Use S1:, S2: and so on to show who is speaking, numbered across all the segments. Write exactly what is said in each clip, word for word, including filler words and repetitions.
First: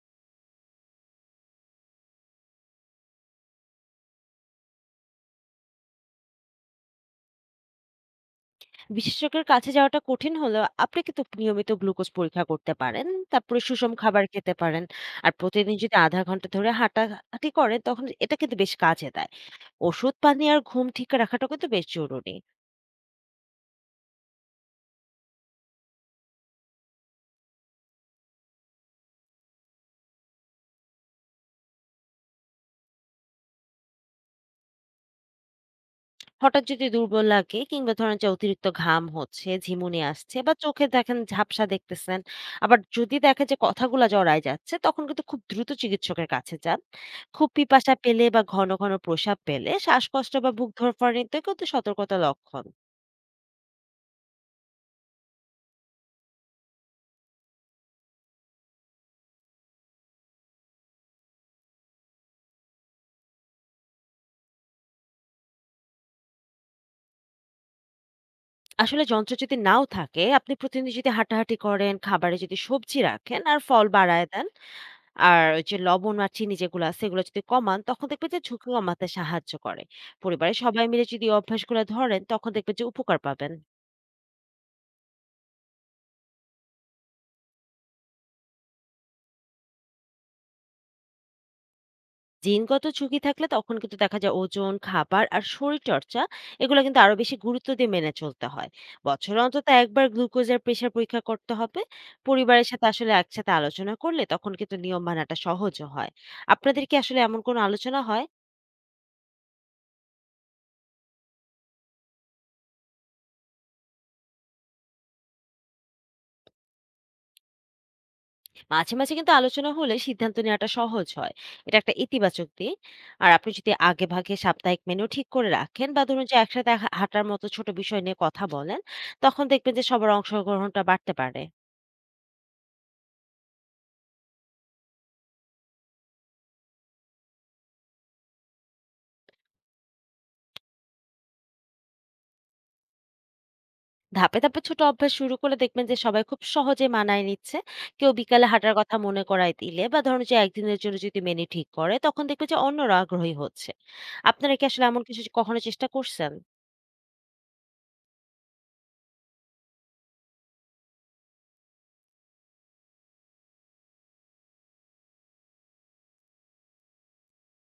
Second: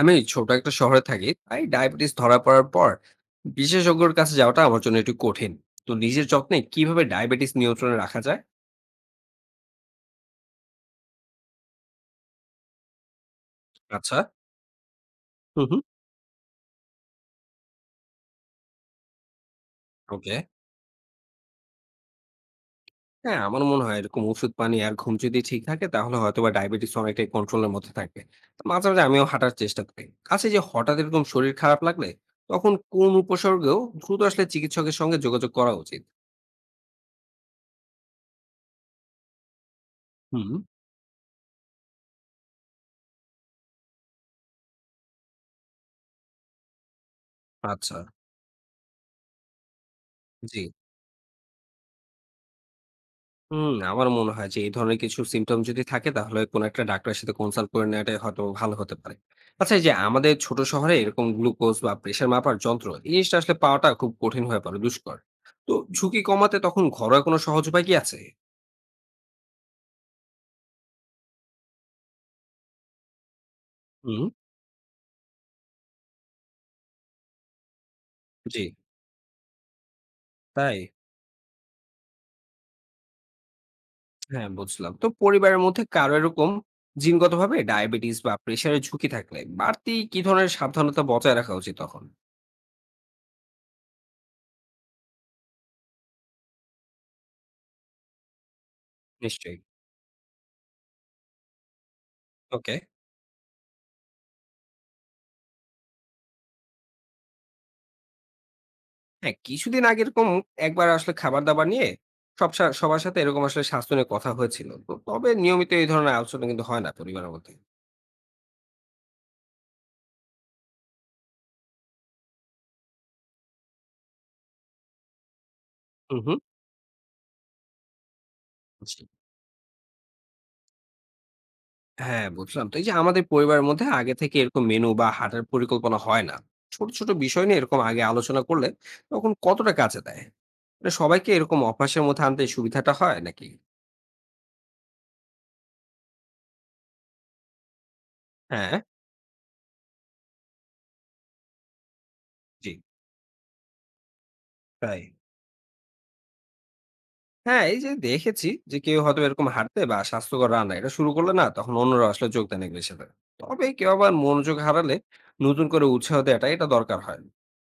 S1: আমি ছোট একটা শহরে থাকি, তাই ডায়াবেটিস ধরা পড়ার পর বিশেষজ্ঞের কাছে যাওয়াটা আমার জন্য একটু কঠিন। তো নিজের যত্নে কিভাবে ডায়াবেটিস নিয়ন্ত্রণে রাখা যায়?
S2: বিশেষজ্ঞের কাছে যাওয়াটা কঠিন হলেও আপনি কিন্তু নিয়মিত গ্লুকোজ পরীক্ষা করতে পারেন। তারপরে সুষম
S1: আচ্ছা।
S2: খাবার খেতে পারেন। আর
S1: হুম
S2: প্রতিদিন
S1: হুম।
S2: যদি শূন্য দশমিক পাঁচ ঘন্টা ধরে হাঁটাহাঁটি করেন তখন এটা কিন্তু বেশ কাজে দেয়। ওষুধ
S1: ওকে।
S2: পানি আর ঘুম ঠিক রাখাটা কিন্তু বেশ জরুরি।
S1: হ্যাঁ, আমার মনে হয় এরকম ওষুধ পানি আর ঘুম যদি ঠিক থাকে তাহলে হয়তো বা ডায়াবেটিস অনেকটাই কন্ট্রোলের মধ্যে থাকবে। তো মাঝে মাঝে আমিও হাঁটার চেষ্টা করি। আচ্ছা, এই যে হঠাৎ এরকম শরীর খারাপ লাগলে তখন কোন উপসর্গেও দ্রুত আসলে চিকিৎসকের সঙ্গে যোগাযোগ করা উচিত?
S2: হঠাৎ যদি দুর্বল লাগে কিংবা ধরেন যে অতিরিক্ত ঘাম হচ্ছে, ঝিমুনি আসছে
S1: হুম।
S2: বা চোখে দেখেন ঝাপসা দেখতেছেন। আবার যদি দেখেন যে কথাগুলা জড়ায় যাচ্ছে তখন কিন্তু খুব দ্রুত চিকিৎসকের কাছে যান। খুব পিপাসা
S1: আচ্ছা।
S2: পেলে বা ঘন, ঘন প্রস্রাব পেলে শ্বাসকষ্ট বা
S1: জি।
S2: বুক ধরফরানিতে কিন্তু সতর্কতা লক্ষণ।
S1: হুম, আমারও মনে হয় যে এই ধরনের কিছু সিম্পটম যদি থাকে তাহলে কোন একটা ডাক্তারের সাথে কনসাল্ট করে নেওয়াটাই হয়তো ভালো হতে পারে। আচ্ছা, এই যে আমাদের ছোট শহরে এরকম গ্লুকোজ বা প্রেশার মাপার যন্ত্র এই জিনিসটা আসলে পাওয়াটা খুব কঠিন হয়ে পড়ে, দুষ্কর। তো ঝুঁকি কমাতে তখন ঘরোয়া কোনো সহজ উপায় কি আছে?
S2: আসলে যন্ত্র যদি নাও থাকে, আপনি প্রতিদিন যদি হাঁটাহাঁটি করেন, খাবারে যদি সবজি রাখেন আর ফল
S1: হুম।
S2: বাড়ায় দেন, আর ওই যে লবণ আর চিনি যেগুলো আছে সেগুলো যদি কমান, তখন দেখবেন যে
S1: জি।
S2: ঝুঁকি কমাতে সাহায্য করে। পরিবারের
S1: তাই।
S2: সবাই মিলে যদি এই অভ্যাসগুলো ধরেন তখন দেখবেন যে উপকার পাবেন।
S1: হ্যাঁ বুঝলাম। তো পরিবারের মধ্যে কারো এরকম জিনগতভাবে ডায়াবেটিস বা প্রেশারের ঝুঁকি থাকলে বাড়তি কি ধরনের সাবধানতা বজায় রাখা উচিত তখন?
S2: জিনগত ঝুঁকি থাকলে তখন কিন্তু দেখা যায় ওজন, খাবার আর শরীরচর্চা, এগুলো কিন্তু আরো বেশি গুরুত্ব দিয়ে মেনে চলতে হয়। বছরে
S1: নিশ্চয়ই।
S2: অন্তত একবার গ্লুকোজ আর প্রেশার পরীক্ষা করতে হবে। পরিবারের
S1: ওকে।
S2: সাথে আসলে একসাথে আলোচনা করলে তখন কিন্তু নিয়ম মানাটা সহজও হয়। আপনাদের কি আসলে এমন কোনো আলোচনা হয়?
S1: হ্যাঁ, কিছুদিন আগে এরকম একবার আসলে খাবার-দাবার নিয়ে সব সা সবার সাথে এরকম আসলে স্বাস্থ্য নিয়ে কথা হয়েছিল। তো তবে নিয়মিত এই ধরনের আলোচনা কিন্তু হয় না পরিবারের মধ্যে।
S2: মাঝে, মাঝে কিন্তু আলোচনা হলে সিদ্ধান্ত নেওয়াটা সহজ হয়। এটা একটা ইতিবাচক দিক। আর আপনি যদি আগেভাগে সাপ্তাহিক মেনু ঠিক করে রাখেন বা
S1: হুম,
S2: ধরুন যে
S1: হুম।
S2: একসাথে হা হাঁটার মতো ছোট বিষয় নিয়ে কথা বলেন,
S1: জি।
S2: তখন দেখবেন যে সবার অংশগ্রহণটা বাড়তে পারে।
S1: হ্যাঁ, বুঝলাম। তো এই যে আমাদের পরিবারের মধ্যে আগে থেকে এরকম মেনু বা হাঁটার পরিকল্পনা হয় না। ছোট, ছোট বিষয় নিয়ে এরকম আগে আলোচনা করলে তখন কতটা কাজে দেয়? মানে সবাইকে এরকম অভ্যাসের মধ্যে আনতে সুবিধাটা হয় নাকি?
S2: ধাপে, ধাপে ছোট অভ্যাস শুরু করলে দেখবেন যে সবাই খুব সহজে মানায় নিচ্ছে। কেউ বিকালে হাঁটার
S1: হ্যাঁ,
S2: কথা মনে করায় দিলে বা ধরুন যে একদিনের জন্য যদি মেনু ঠিক করে, তখন দেখবেন যে
S1: জি।
S2: অন্যরা আগ্রহী হচ্ছে। আপনারা কি আসলে
S1: তাই।
S2: এমন কিছু কখনো চেষ্টা করছেন?
S1: হ্যাঁ, এই যে দেখেছি যে কেউ হয়তো এরকম হাঁটতে বা স্বাস্থ্যকর রান্না এটা শুরু করলে না, তখন অন্যরা আসলে যোগ দেন এগুলির সাথে। তবে কেউ আবার মনোযোগ হারালে নতুন করে উৎসাহ দেওয়াটা এটা দরকার হয়।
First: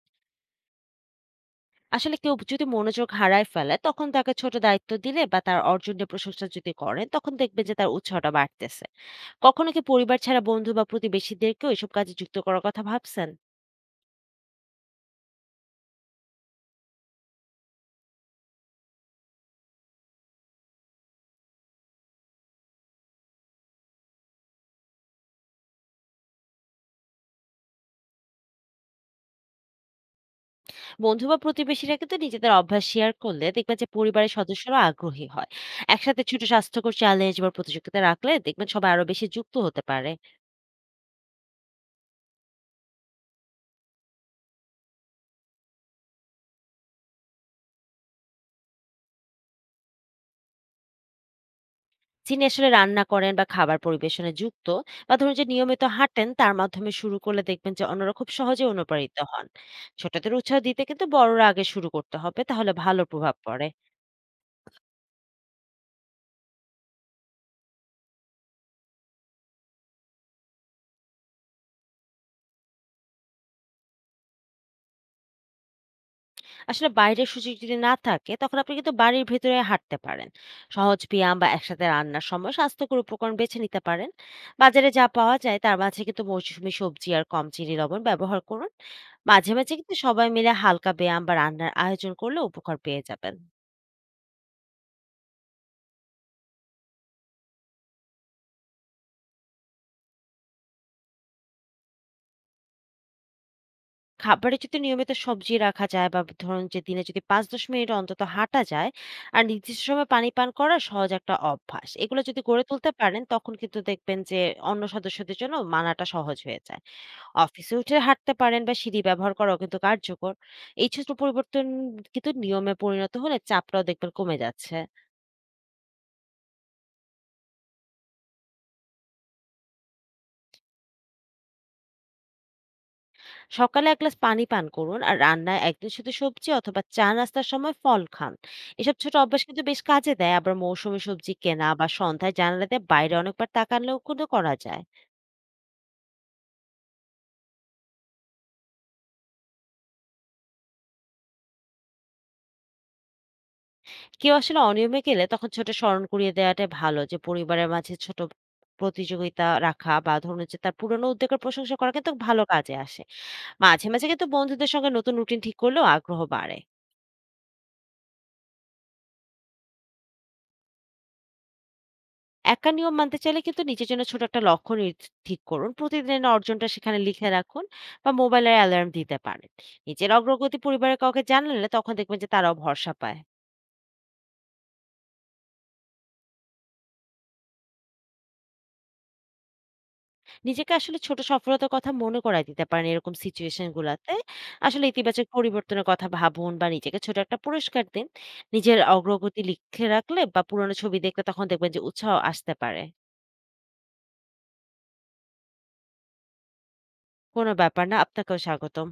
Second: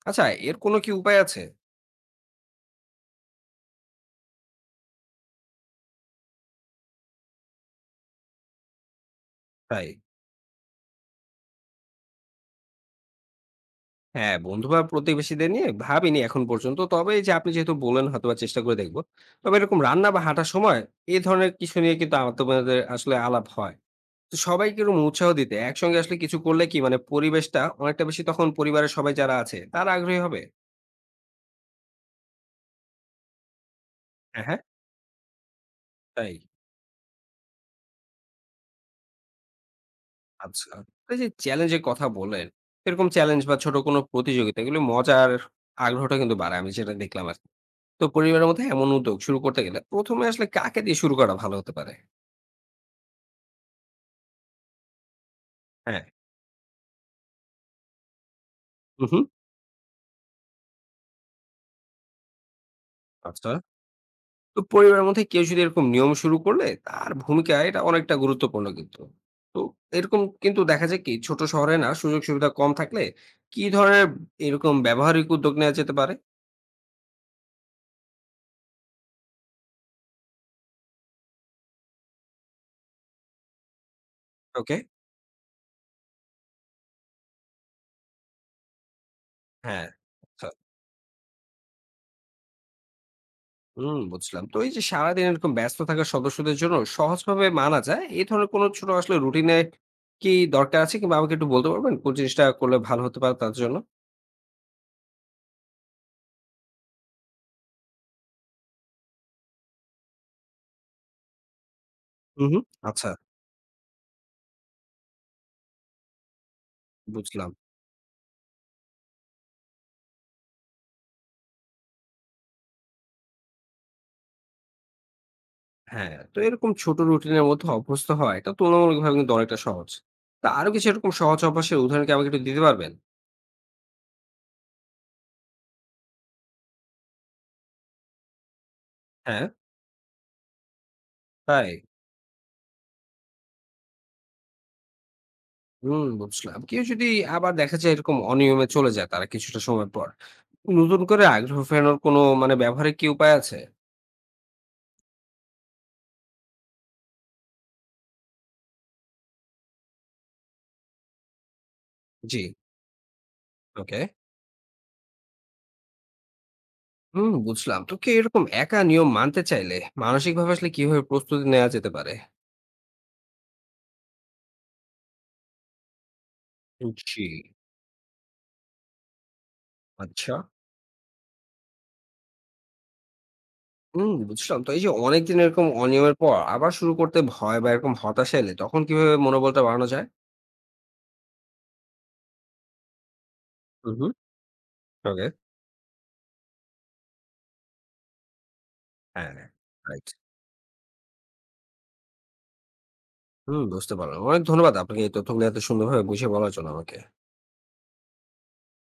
S1: আচ্ছা, এর কোনো কি উপায় আছে?
S2: আসলে কেউ যদি মনোযোগ হারায় ফেলে তখন তাকে ছোট দায়িত্ব দিলে বা তার অর্জন নিয়ে প্রশংসা যদি করেন, তখন দেখবেন যে তার উৎসাহটা বাড়তেছে। কখনো কি
S1: তাই।
S2: পরিবার ছাড়া বন্ধু বা প্রতিবেশীদেরকেও এসব কাজে যুক্ত করার কথা ভাবছেন?
S1: হ্যাঁ, বন্ধু বা প্রতিবেশীদের নিয়ে ভাবিনি এখন পর্যন্ত। তবে এই যে আপনি যেহেতু বললেন হয়তোবা চেষ্টা করে দেখব। তবে এরকম রান্না বা হাঁটার সময় এই ধরনের কিছু নিয়ে কিন্তু আমার তোমাদের আসলে আলাপ হয়। তো সবাইকে এরকম উৎসাহ দিতে একসঙ্গে আসলে কিছু করলে কি মানে পরিবেশটা অনেকটা বেশি তখন পরিবারের সবাই যারা আছে তারা আগ্রহী হবে?
S2: বন্ধু বা প্রতিবেশীরা কিন্তু নিজেদের অভ্যাস শেয়ার করলে দেখবেন যে পরিবারের
S1: হ্যাঁ, হ্যাঁ,
S2: সদস্যরা আগ্রহী হয়। একসাথে
S1: তাই।
S2: ছোট স্বাস্থ্যকর চ্যালেঞ্জ বা প্রতিযোগিতা রাখলে দেখবেন সবাই আরো বেশি যুক্ত হতে পারে।
S1: আচ্ছা। তো এই যে চ্যালেঞ্জ এর কথা বললেন, এরকম চ্যালেঞ্জ বা ছোট কোনো প্রতিযোগিতা এগুলো মজার, আগ্রহটা কিন্তু বাড়ায়। আমি যেটা দেখলাম আরকি। তো পরিবারের মধ্যে এমন উদ্যোগ শুরু করতে গেলে প্রথম এ আসলে কাকে দিয়ে শুরু করা ভালো হতে পারে?
S2: যিনি আসলে রান্না করেন বা খাবার পরিবেশনে যুক্ত, বা ধরুন যে নিয়মিত
S1: হ্যাঁ,
S2: হাঁটেন, তার মাধ্যমে শুরু করলে দেখবেন যে অন্যরা খুব সহজে
S1: হু,
S2: অনুপ্রাণিত
S1: হুম।
S2: হন। ছোটদের উৎসাহ দিতে কিন্তু বড়রা আগে শুরু করতে হবে, তাহলে ভালো প্রভাব
S1: আচ্ছা।
S2: পড়ে।
S1: তো পরিবারের মধ্যে কেউ যদি এরকম নিয়ম শুরু করলে তার ভূমিকা এটা অনেকটা গুরুত্বপূর্ণ কিন্তু। তো এরকম কিন্তু দেখা যায় কি, ছোট শহরে না সুযোগ সুবিধা কম থাকলে কি ধরনের এরকম ব্যবহারিক উদ্যোগ নেওয়া যেতে পারে?
S2: আসলে বাইরের সুযোগ যদি না থাকে তখন আপনি কিন্তু বাড়ির ভেতরে হাঁটতে পারেন, সহজ ব্যায়াম বা একসাথে রান্নার সময় স্বাস্থ্যকর উপকরণ বেছে নিতে পারেন।
S1: ওকে,
S2: বাজারে যা পাওয়া যায় তার মাঝে কিন্তু মৌসুমী সবজি আর কম চিনি লবণ ব্যবহার করুন। মাঝে মাঝে
S1: হ্যাঁ।
S2: কিন্তু সবাই
S1: আচ্ছা।
S2: মিলে হালকা ব্যায়াম বা রান্নার আয়োজন করলে উপকার পেয়ে যাবেন।
S1: হুম বুঝলাম। তো এই যে সারাদিন এরকম ব্যস্ত থাকা সদস্যদের জন্য সহজভাবে মানা যায়, এই ধরনের কোনো ছোট আসলে রুটিনে কি দরকার আছে? কিংবা আমাকে একটু বলতে পারবেন কোন জিনিসটা করলে ভালো হতে পারে তাদের জন্য?
S2: খাবারে যদি নিয়মিত সবজি রাখা যায় বা ধরুন যে দিনে যদি পাঁচ দশ মিনিট অন্তত হাঁটা যায়, আর নির্দিষ্ট সময় পানি পান করা সহজ একটা অভ্যাস, এগুলো যদি
S1: হু, হু।
S2: গড়ে তুলতে
S1: আচ্ছা,
S2: পারেন তখন কিন্তু দেখবেন যে অন্য সদস্যদের জন্য মানাটা সহজ হয়ে যায়।
S1: বুঝলাম।
S2: অফিসে উঠে হাঁটতে পারেন বা সিঁড়ি ব্যবহার করাও কিন্তু কার্যকর। এই ছোট পরিবর্তন কিন্তু নিয়মে পরিণত হলে চাপটাও দেখবেন কমে যাচ্ছে।
S1: হ্যাঁ, তো এরকম ছোট রুটিনের মধ্যে অভ্যস্ত হওয়া এটা তুলনামূলকভাবে কিন্তু অনেকটা সহজ। তা আরো কিছু এরকম সহজ অভ্যাসের উদাহরণ কি আমাকে একটু দিতে পারবেন?
S2: সকালে এক গ্লাস পানি পান করুন, আর রান্নায় একদিন শুধু সবজি অথবা চা নাস্তার সময় ফল খান। এসব ছোট
S1: হ্যাঁ।
S2: অভ্যাস কিন্তু বেশ কাজে দেয়। আবার মৌসুমী সবজি
S1: তাই?
S2: কেনা বা সন্ধ্যায় জানালা দিয়ে বাইরে অনেকবার তাকালেও কিন্তু করা যায়।
S1: হুম বুঝলাম। কেউ যদি আবার দেখা যায় এরকম অনিয়মে চলে যায় তারা কিছুটা সময় পর। নতুন করে আগ্রহ ফেরানোর কোনো মানে ব্যবহারিক কি উপায় আছে?
S2: কেউ আসলে অনিয়মে গেলে তখন ছোট স্মরণ করিয়ে দেওয়াটাই ভালো, যে পরিবারের মাঝে ছোট প্রতিযোগিতা রাখা বা ধরুন যে তার পুরনো উদ্যোগের প্রশংসা করা কিন্তু
S1: জি,
S2: ভালো কাজে আসে। মাঝে
S1: ওকে।
S2: মাঝে কিন্তু বন্ধুদের সঙ্গে নতুন রুটিন ঠিক করলেও আগ্রহ বাড়ে।
S1: হুম বুঝলাম। তো কেউ এরকম একা নিয়ম মানতে চাইলে মানসিকভাবে আসলে কিভাবে প্রস্তুতি নেওয়া যেতে পারে?
S2: একা নিয়ম মানতে চাইলে কিন্তু নিজের জন্য ছোট একটা লক্ষ্য নির- ঠিক করুন, প্রতিদিনের অর্জনটা সেখানে
S1: জি,
S2: লিখে রাখুন বা মোবাইলের অ্যালার্ম দিতে পারেন। নিজের
S1: আচ্ছা।
S2: অগ্রগতি পরিবারের কাউকে জানালে তখন দেখবেন যে তারাও ভরসা পায়।
S1: হুম, বুঝলাম। তো এই যে অনেকদিন এরকম অনিয়মের পর আবার শুরু করতে ভয় বা এরকম হতাশা এলে তখন কিভাবে মনোবলটা বাড়ানো যায়?
S2: নিজেকে আসলে ছোট সফলতার কথা মনে করায় দিতে পারেন এরকম সিচুয়েশন
S1: হুম, হুম।
S2: গুলাতে। আসলে
S1: ওকে।
S2: ইতিবাচক পরিবর্তনের কথা ভাবুন বা নিজেকে ছোট একটা পুরস্কার দিন। নিজের অগ্রগতি
S1: হ্যাঁ।
S2: লিখে
S1: রাইট।
S2: রাখলে বা পুরনো ছবি দেখলে তখন দেখবেন যে উৎসাহ আসতে পারে।
S1: হুম, বুঝতে পারলাম। অনেক ধন্যবাদ আপনাকে এই তথ্যগুলো এত সুন্দরভাবে বুঝিয়ে বলার জন্য আমাকে।
S2: কোনো ব্যাপার না, আপনাকেও স্বাগতম।